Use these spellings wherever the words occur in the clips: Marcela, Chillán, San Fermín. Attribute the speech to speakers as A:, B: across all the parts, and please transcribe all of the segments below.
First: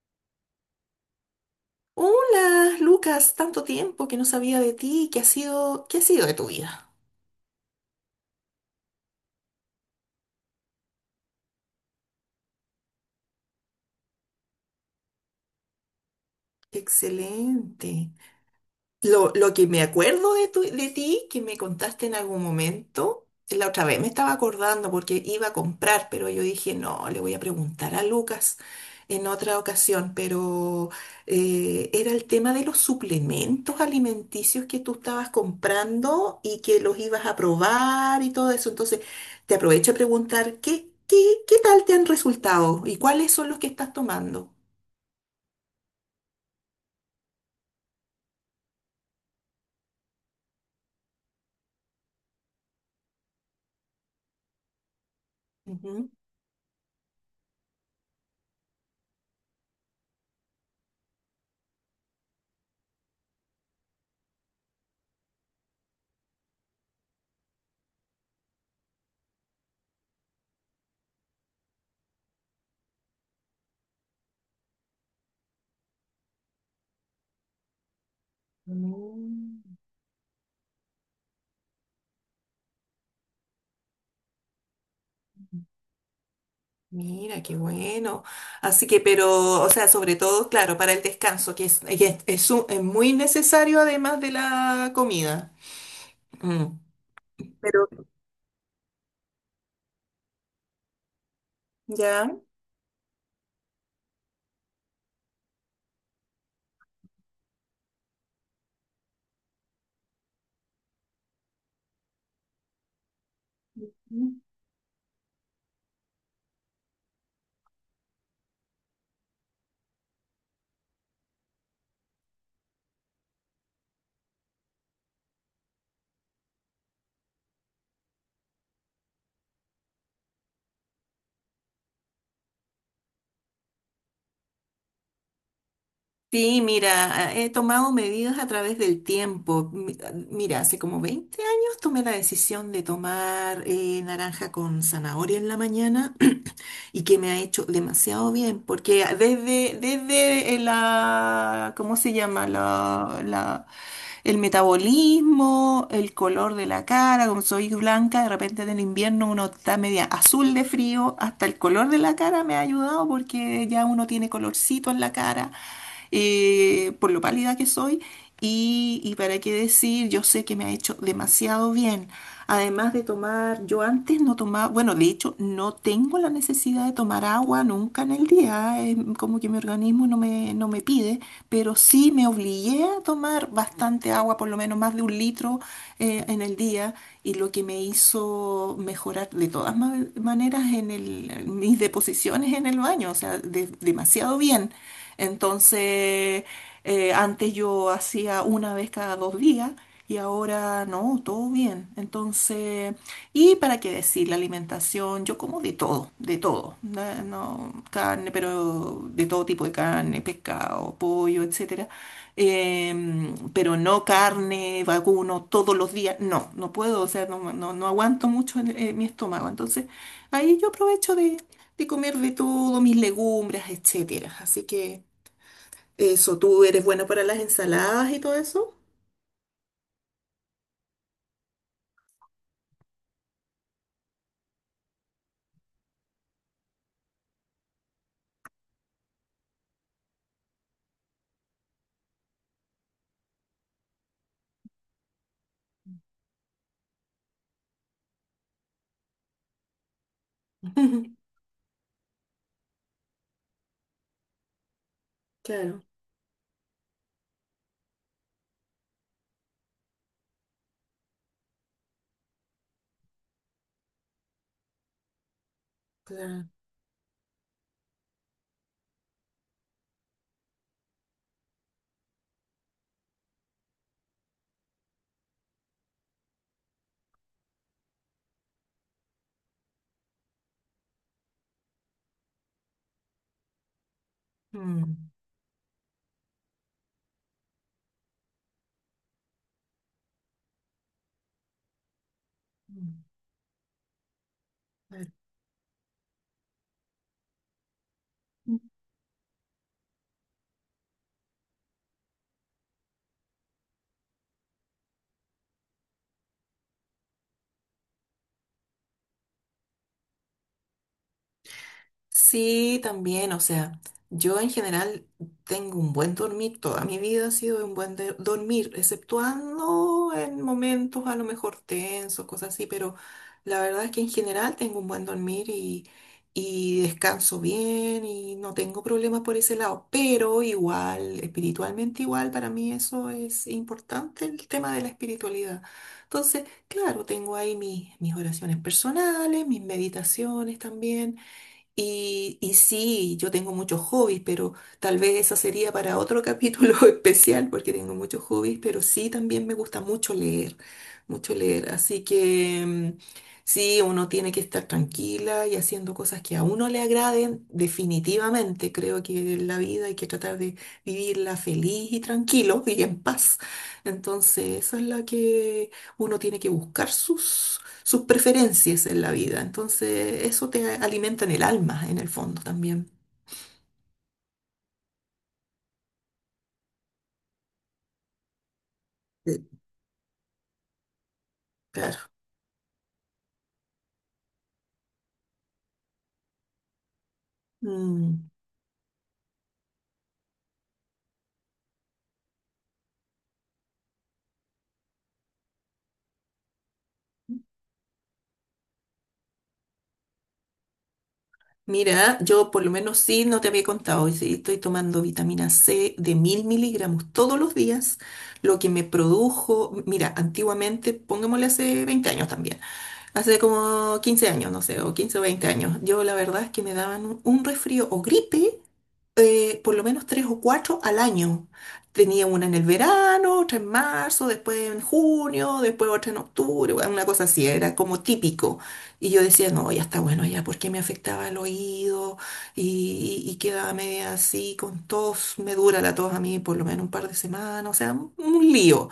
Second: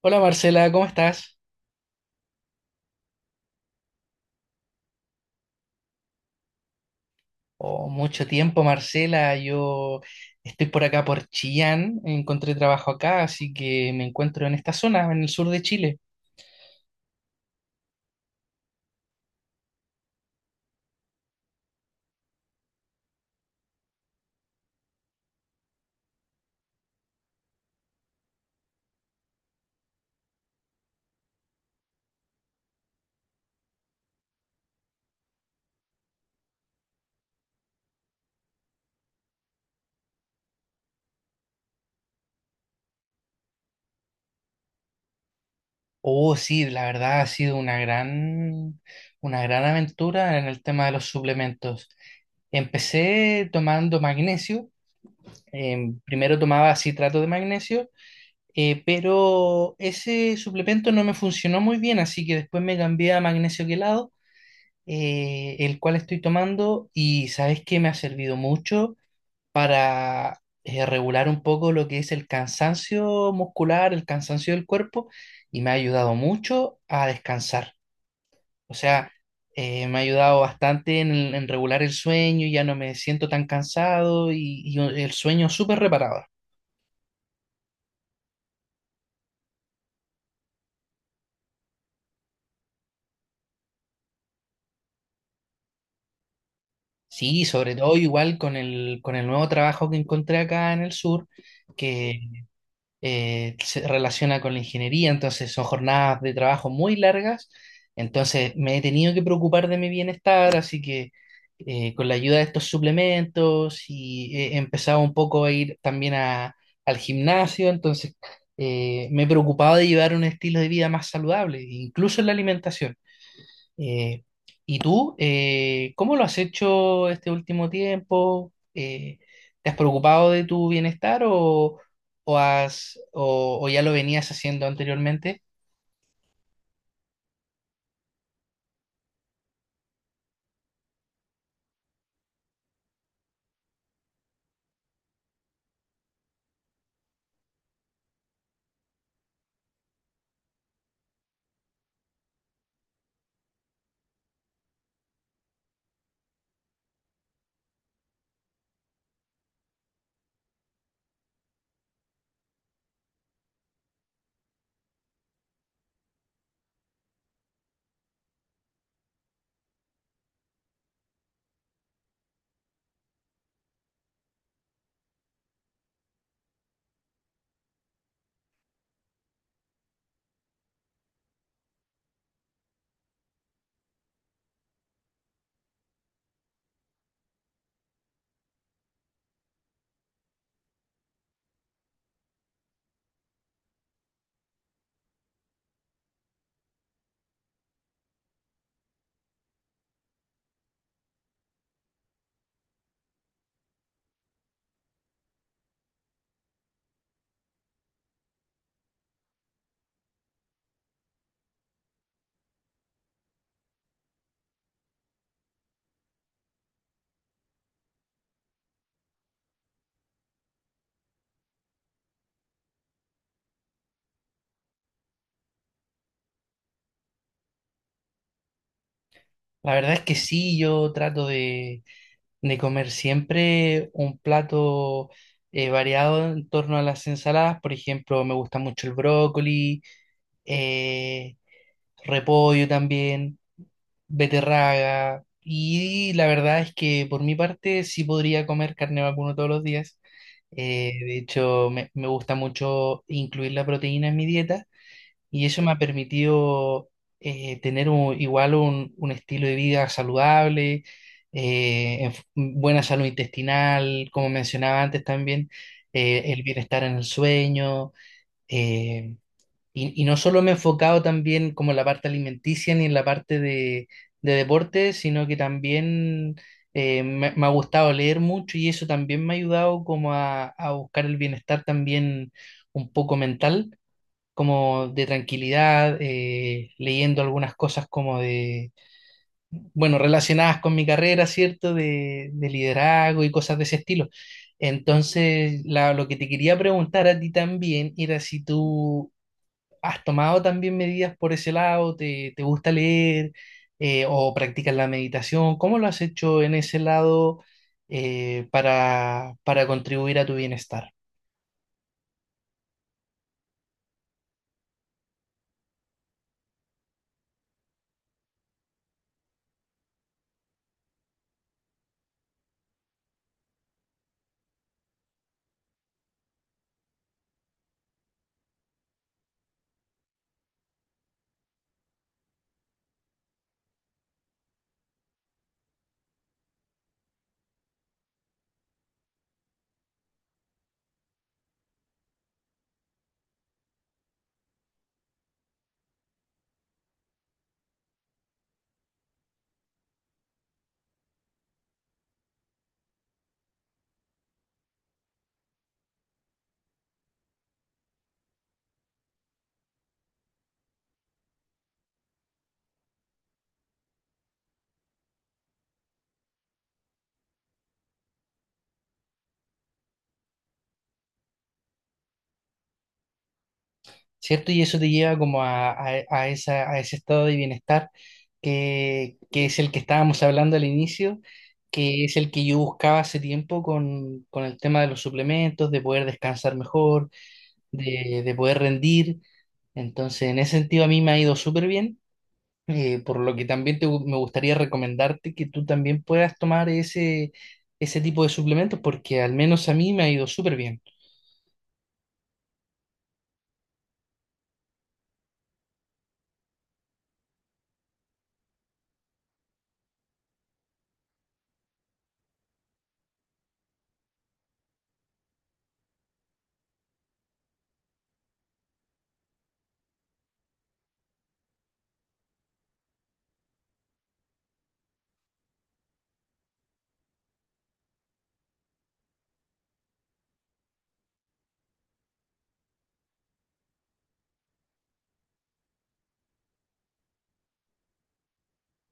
A: Hola, Marcela, ¿cómo estás?
B: Hola, Lucas, tanto tiempo que no sabía de ti, qué ha sido de tu vida?
A: Oh, mucho tiempo, Marcela. Yo estoy por acá por Chillán, encontré trabajo acá, así que me encuentro en esta zona, en el sur de Chile.
B: Excelente. Lo que me acuerdo de, de ti, que me contaste en algún momento, la otra vez me estaba acordando porque iba a comprar, pero yo dije, no, le voy a preguntar a Lucas en otra ocasión, pero era el tema de los suplementos alimenticios que tú estabas comprando y que los ibas a probar y todo eso. Entonces, te aprovecho a preguntar, qué tal te han resultado y cuáles son los que estás tomando?
A: Oh, sí, la verdad ha sido una gran aventura en el tema de los suplementos. Empecé tomando magnesio.
B: Ujú.
A: Primero tomaba citrato de magnesio, pero ese suplemento no me funcionó muy bien, así que después me cambié a magnesio quelado, el cual estoy tomando, y sabes que me ha servido mucho para, regular un poco lo que es el cansancio muscular, el cansancio del cuerpo, y me ha ayudado mucho a descansar. O sea, me ha ayudado bastante en regular el sueño. Ya no me siento tan cansado, y el sueño
B: Mm.
A: súper reparador.
B: Mira, qué bueno. Así que, pero, o sea, sobre todo, claro, para el descanso, que es muy necesario además de la comida. Mm.
A: Sí, sobre
B: Pero,
A: todo igual con el nuevo trabajo que encontré acá en el sur, que
B: ¿ya?
A: se relaciona con la ingeniería. Entonces son jornadas de trabajo muy largas, entonces me he tenido que preocupar de mi bienestar, así que con la ayuda de estos suplementos, y he empezado un poco a ir también a- al gimnasio. Entonces, me he preocupado de llevar un estilo de vida más saludable, incluso en la alimentación. Eh, ¿Y tú, cómo lo has hecho este último tiempo? ¿Te has preocupado de tu bienestar, o has, o ya lo venías haciendo anteriormente?
B: Sí, mira, he tomado medidas a través del tiempo. Mira, hace como 20 años tomé la decisión de tomar naranja con zanahoria en la mañana y que me ha hecho demasiado bien, porque desde, la, ¿cómo se llama? La, el metabolismo, el color de la cara, como soy blanca, de repente en el invierno uno está media azul de frío, hasta el color de la cara me ha ayudado porque ya uno tiene colorcito en la cara, por lo pálida que soy. Y para qué decir, yo sé que me ha hecho demasiado bien. Además de tomar, yo antes no tomaba, bueno, de hecho no tengo la necesidad de tomar agua nunca en el día, como que mi organismo no me, no me pide, pero sí me obligué a tomar bastante agua, por lo menos más de un litro en el día, y lo que me hizo mejorar de todas maneras en en mis deposiciones en el baño, o sea, demasiado bien. Entonces, antes yo hacía una vez cada 2 días. Y ahora no, todo bien. Entonces, ¿y para qué decir? La alimentación, yo como de todo, de todo. No, carne, pero de todo tipo de carne, pescado, pollo, etcétera. Pero no carne, vacuno, todos los días. No, no puedo, o sea, no aguanto mucho en mi estómago. Entonces, ahí yo aprovecho de comer de todo, mis legumbres, etcétera. Así que eso, ¿tú eres buena para las ensaladas y todo eso?
A: La verdad es que sí, yo trato de comer siempre un plato variado en torno a las ensaladas. Por ejemplo, me gusta mucho el brócoli, eh, repollo también, beterraga. Y la verdad es que por mi parte sí podría comer carne de vacuno todos los días. De hecho, me gusta mucho incluir la proteína en mi dieta, y eso me ha
B: Claro.
A: permitido tener un- igual un estilo de vida saludable, en f- buena salud intestinal, como mencionaba antes también, el
B: Claro.
A: bienestar en el sueño. eh, y, y no solo me he enfocado también como en la parte alimenticia ni en la parte de deporte, sino que también me, me ha gustado leer mucho, y eso también me ha ayudado como a buscar el bienestar también un poco mental, como de
B: Mm,
A: tranquilidad, leyendo algunas cosas como de, bueno, relacionadas con mi carrera, ¿cierto? De
B: mm,
A: liderazgo y cosas de ese estilo.
B: claro.
A: Entonces, la- lo que te quería preguntar a ti también era si tú ¿has tomado también medidas por ese lado? ¿Te, te gusta leer, o practicas la meditación? ¿Cómo lo has hecho en ese lado, para contribuir a tu bienestar?
B: Sí, también, o sea, yo en general tengo un buen dormir, toda mi vida ha sido de un buen dormir, exceptuando en momentos a lo mejor tensos, cosas así, pero la verdad es que en general tengo un buen dormir y, descanso bien y no tengo problemas por ese lado, pero igual, espiritualmente igual, para mí eso es importante, el tema de la espiritualidad. Entonces, claro, tengo ahí mis oraciones personales, mis meditaciones también. Y sí, yo tengo muchos hobbies, pero tal vez eso sería para otro capítulo especial, porque tengo muchos hobbies, pero sí también me gusta mucho leer, mucho leer. Así que sí, uno tiene que estar tranquila y haciendo cosas que a uno le agraden, definitivamente. Creo que en la vida hay que tratar de vivirla feliz y tranquilo y en paz. Entonces, eso es lo que uno tiene que buscar sus preferencias en la vida. Entonces, eso te alimenta en el alma, en el fondo también.
A: ¿Cierto? Y eso te lleva como a esa, a ese estado de bienestar
B: Sí.
A: que es el que estábamos hablando al inicio, que
B: Claro.
A: es el que yo buscaba hace tiempo con el tema de los suplementos, de poder descansar mejor,
B: Mm.
A: de poder rendir. Entonces, en ese sentido a mí me ha ido súper bien. Por lo que también te gu- me gustaría recomendarte que tú también puedas tomar ese, ese tipo de suplementos, porque al menos a mí me ha ido súper bien.
B: Mira, yo por lo menos sí, no te había contado, y sí, estoy tomando vitamina C de 1000 mg todos los días, lo que me produjo, mira, antiguamente, pongámosle hace 20 años también, hace como 15 años, no sé, o 15 o 20 años, yo la verdad es que me daban un resfrío o gripe por lo menos tres o cuatro al año. Tenía una en el verano, otra en marzo, después en junio, después otra en octubre, bueno, una cosa así, era como típico. Y yo decía, no, ya está bueno, ya, porque me afectaba el oído y, quedaba media así con tos, me dura la tos a mí por lo menos un par de semanas, o sea, un lío.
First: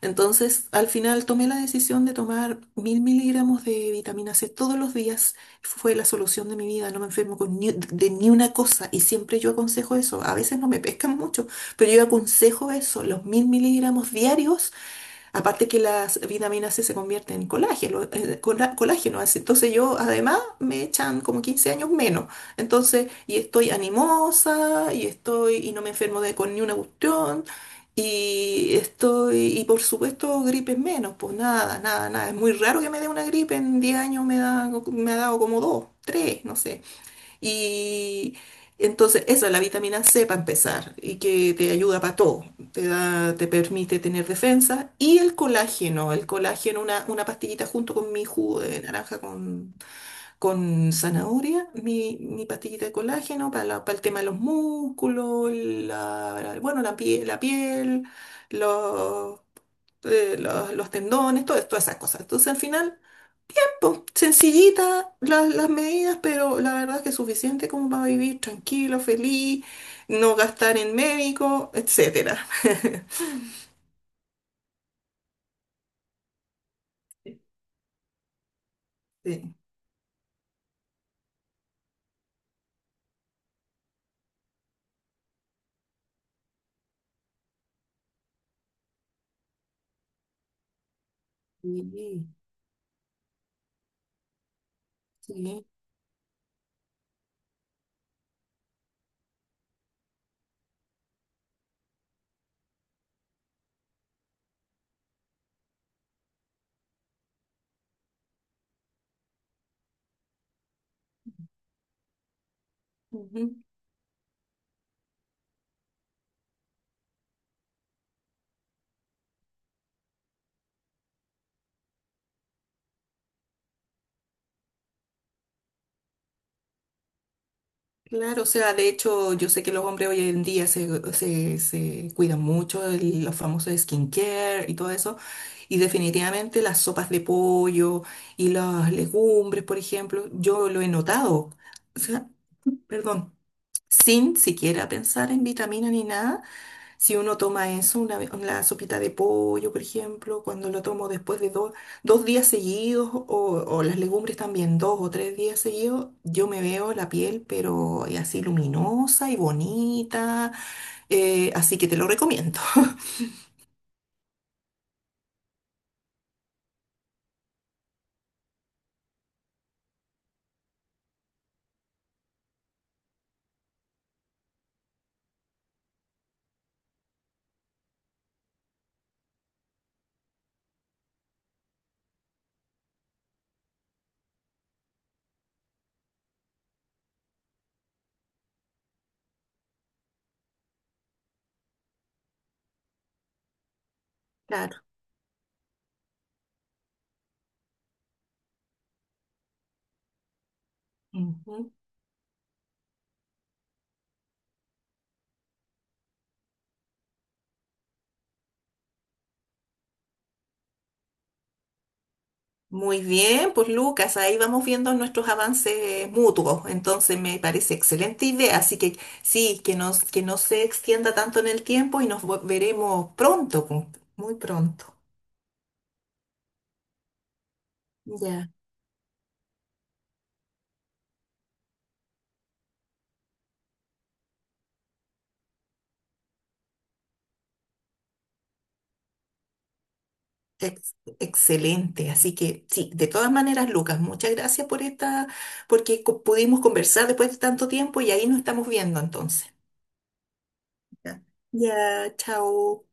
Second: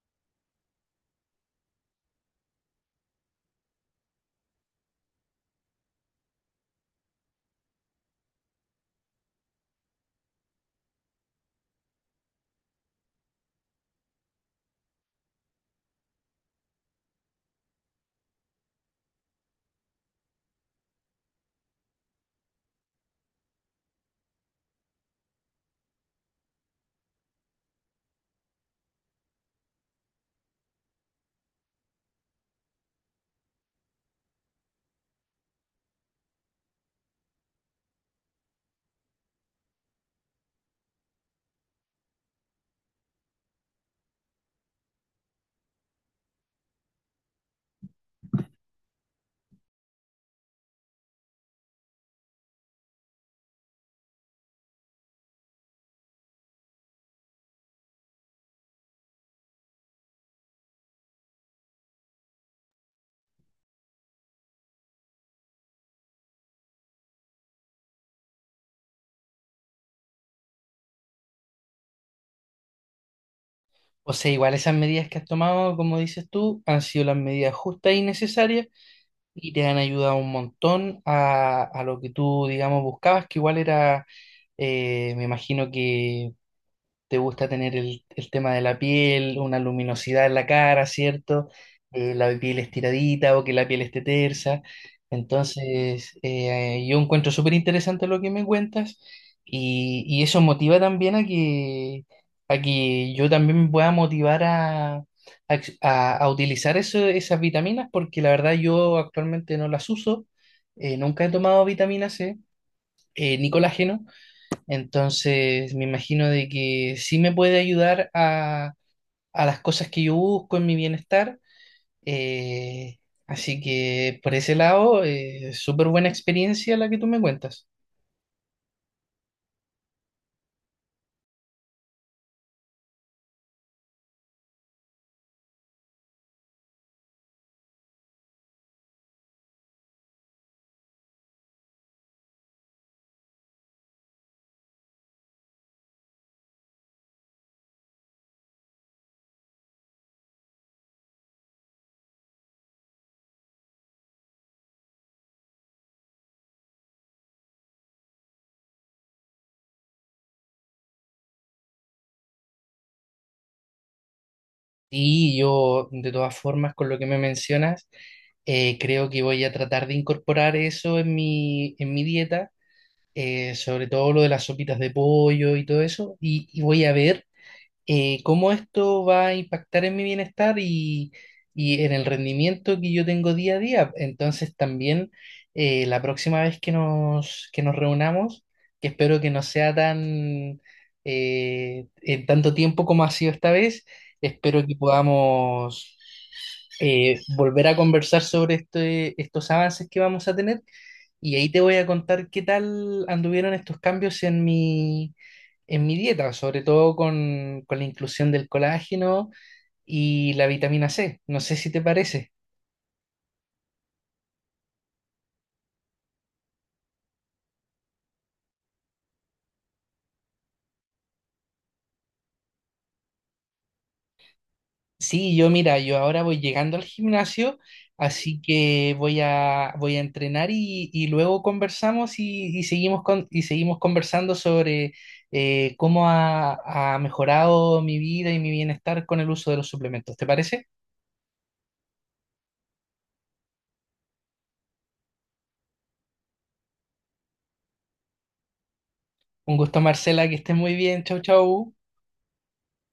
B: Entonces, al final tomé la decisión de tomar 1000 mg de vitamina C todos los días. Fue la solución de mi vida. No me enfermo con de ni una cosa. Y siempre yo aconsejo eso. A veces no me pescan mucho, pero yo aconsejo eso. Los 1000 mg diarios. Aparte que las vitaminas C se convierten en colágeno, colágeno, así. Entonces yo además me echan como 15 años menos. Entonces, y estoy animosa, y no me enfermo de con ni una cuestión, y por supuesto gripes menos, pues nada, nada, nada. Es muy raro que me dé una gripe, en 10 años me ha dado como dos, tres, no sé. Y entonces, esa es la vitamina C para empezar, y que te ayuda para todo. Te permite tener defensa. Y el colágeno, una pastillita junto con mi jugo de naranja con zanahoria, mi pastillita de colágeno para, para el tema de los músculos, la, bueno, la piel, los, los tendones, todo, todas esas cosas. Entonces, al final sencillita las medidas, pero la verdad es que es suficiente como para vivir tranquilo, feliz, no gastar en médico, etcétera.
A: O sea, igual esas medidas que has tomado, como dices tú, han sido las medidas justas y necesarias, y
B: Sí,
A: te han ayudado un montón a lo que tú, digamos, buscabas, que igual era, me imagino que te gusta tener el tema de la piel, una luminosidad en la cara, ¿cierto?
B: sí,
A: La piel estiradita, o que la piel esté tersa.
B: sí,
A: Entonces, yo encuentro súper interesante lo que me cuentas, y eso motiva también a que yo también me pueda motivar a ex- a utilizar eso- esas vitaminas, porque la verdad yo actualmente no las uso. Nunca he tomado vitamina C, ni
B: ujú.
A: colágeno. Entonces, me imagino de que sí me puede ayudar a las cosas que yo busco en mi bienestar. eh, Así que por ese lado, súper buena experiencia la que tú me cuentas.
B: Claro, o sea, de hecho, yo sé que los hombres hoy en día se cuidan mucho, los famosos skincare y todo eso, y definitivamente las sopas de pollo y las legumbres, por ejemplo, yo lo he notado. O sea, perdón, sin siquiera pensar en vitamina ni nada. Si uno toma eso, una sopita de pollo, por ejemplo, cuando lo tomo después de 2 días seguidos, o las legumbres también 2 o 3 días seguidos, yo me veo la piel, pero así luminosa y bonita. Así que te lo recomiendo.
A: Y yo, de todas formas, con lo que me mencionas, creo que voy a tratar de incorporar eso en mi dieta, sobre todo lo de las sopitas de pollo y todo eso. Y, y voy a ver cómo esto va a impactar en mi bienestar, y en el rendimiento que yo tengo día a día. Entonces también la próxima vez que nos reunamos, que espero que no sea tan en tanto tiempo como ha sido esta vez, espero que
B: Claro.
A: podamos volver a conversar sobre este- estos avances que vamos a tener, y ahí te
B: Ujú.
A: voy a contar qué tal anduvieron estos cambios en mi dieta, sobre todo con la inclusión del colágeno y la vitamina C. No sé si te parece.
B: Muy bien, pues Lucas, ahí vamos viendo nuestros avances mutuos. Entonces me parece excelente idea. Así que sí, que no se extienda tanto en el tiempo y nos veremos pronto, muy pronto.
A: Sí, yo mira, yo ahora voy llegando al gimnasio, así
B: Ya.
A: que voy a, voy a entrenar, y luego conversamos, y seguimos con, y seguimos conversando sobre cómo ha, ha mejorado mi vida y mi bienestar con el uso de los suplementos. ¿Te parece?
B: Ex- Excelente. Así que sí, de todas maneras, Lucas, muchas gracias por esta, porque pudimos conversar después de tanto tiempo y ahí nos estamos viendo entonces.
A: Un gusto, Marcela, que estés muy bien. Chau,
B: Ya,
A: chau.
B: ya, chao.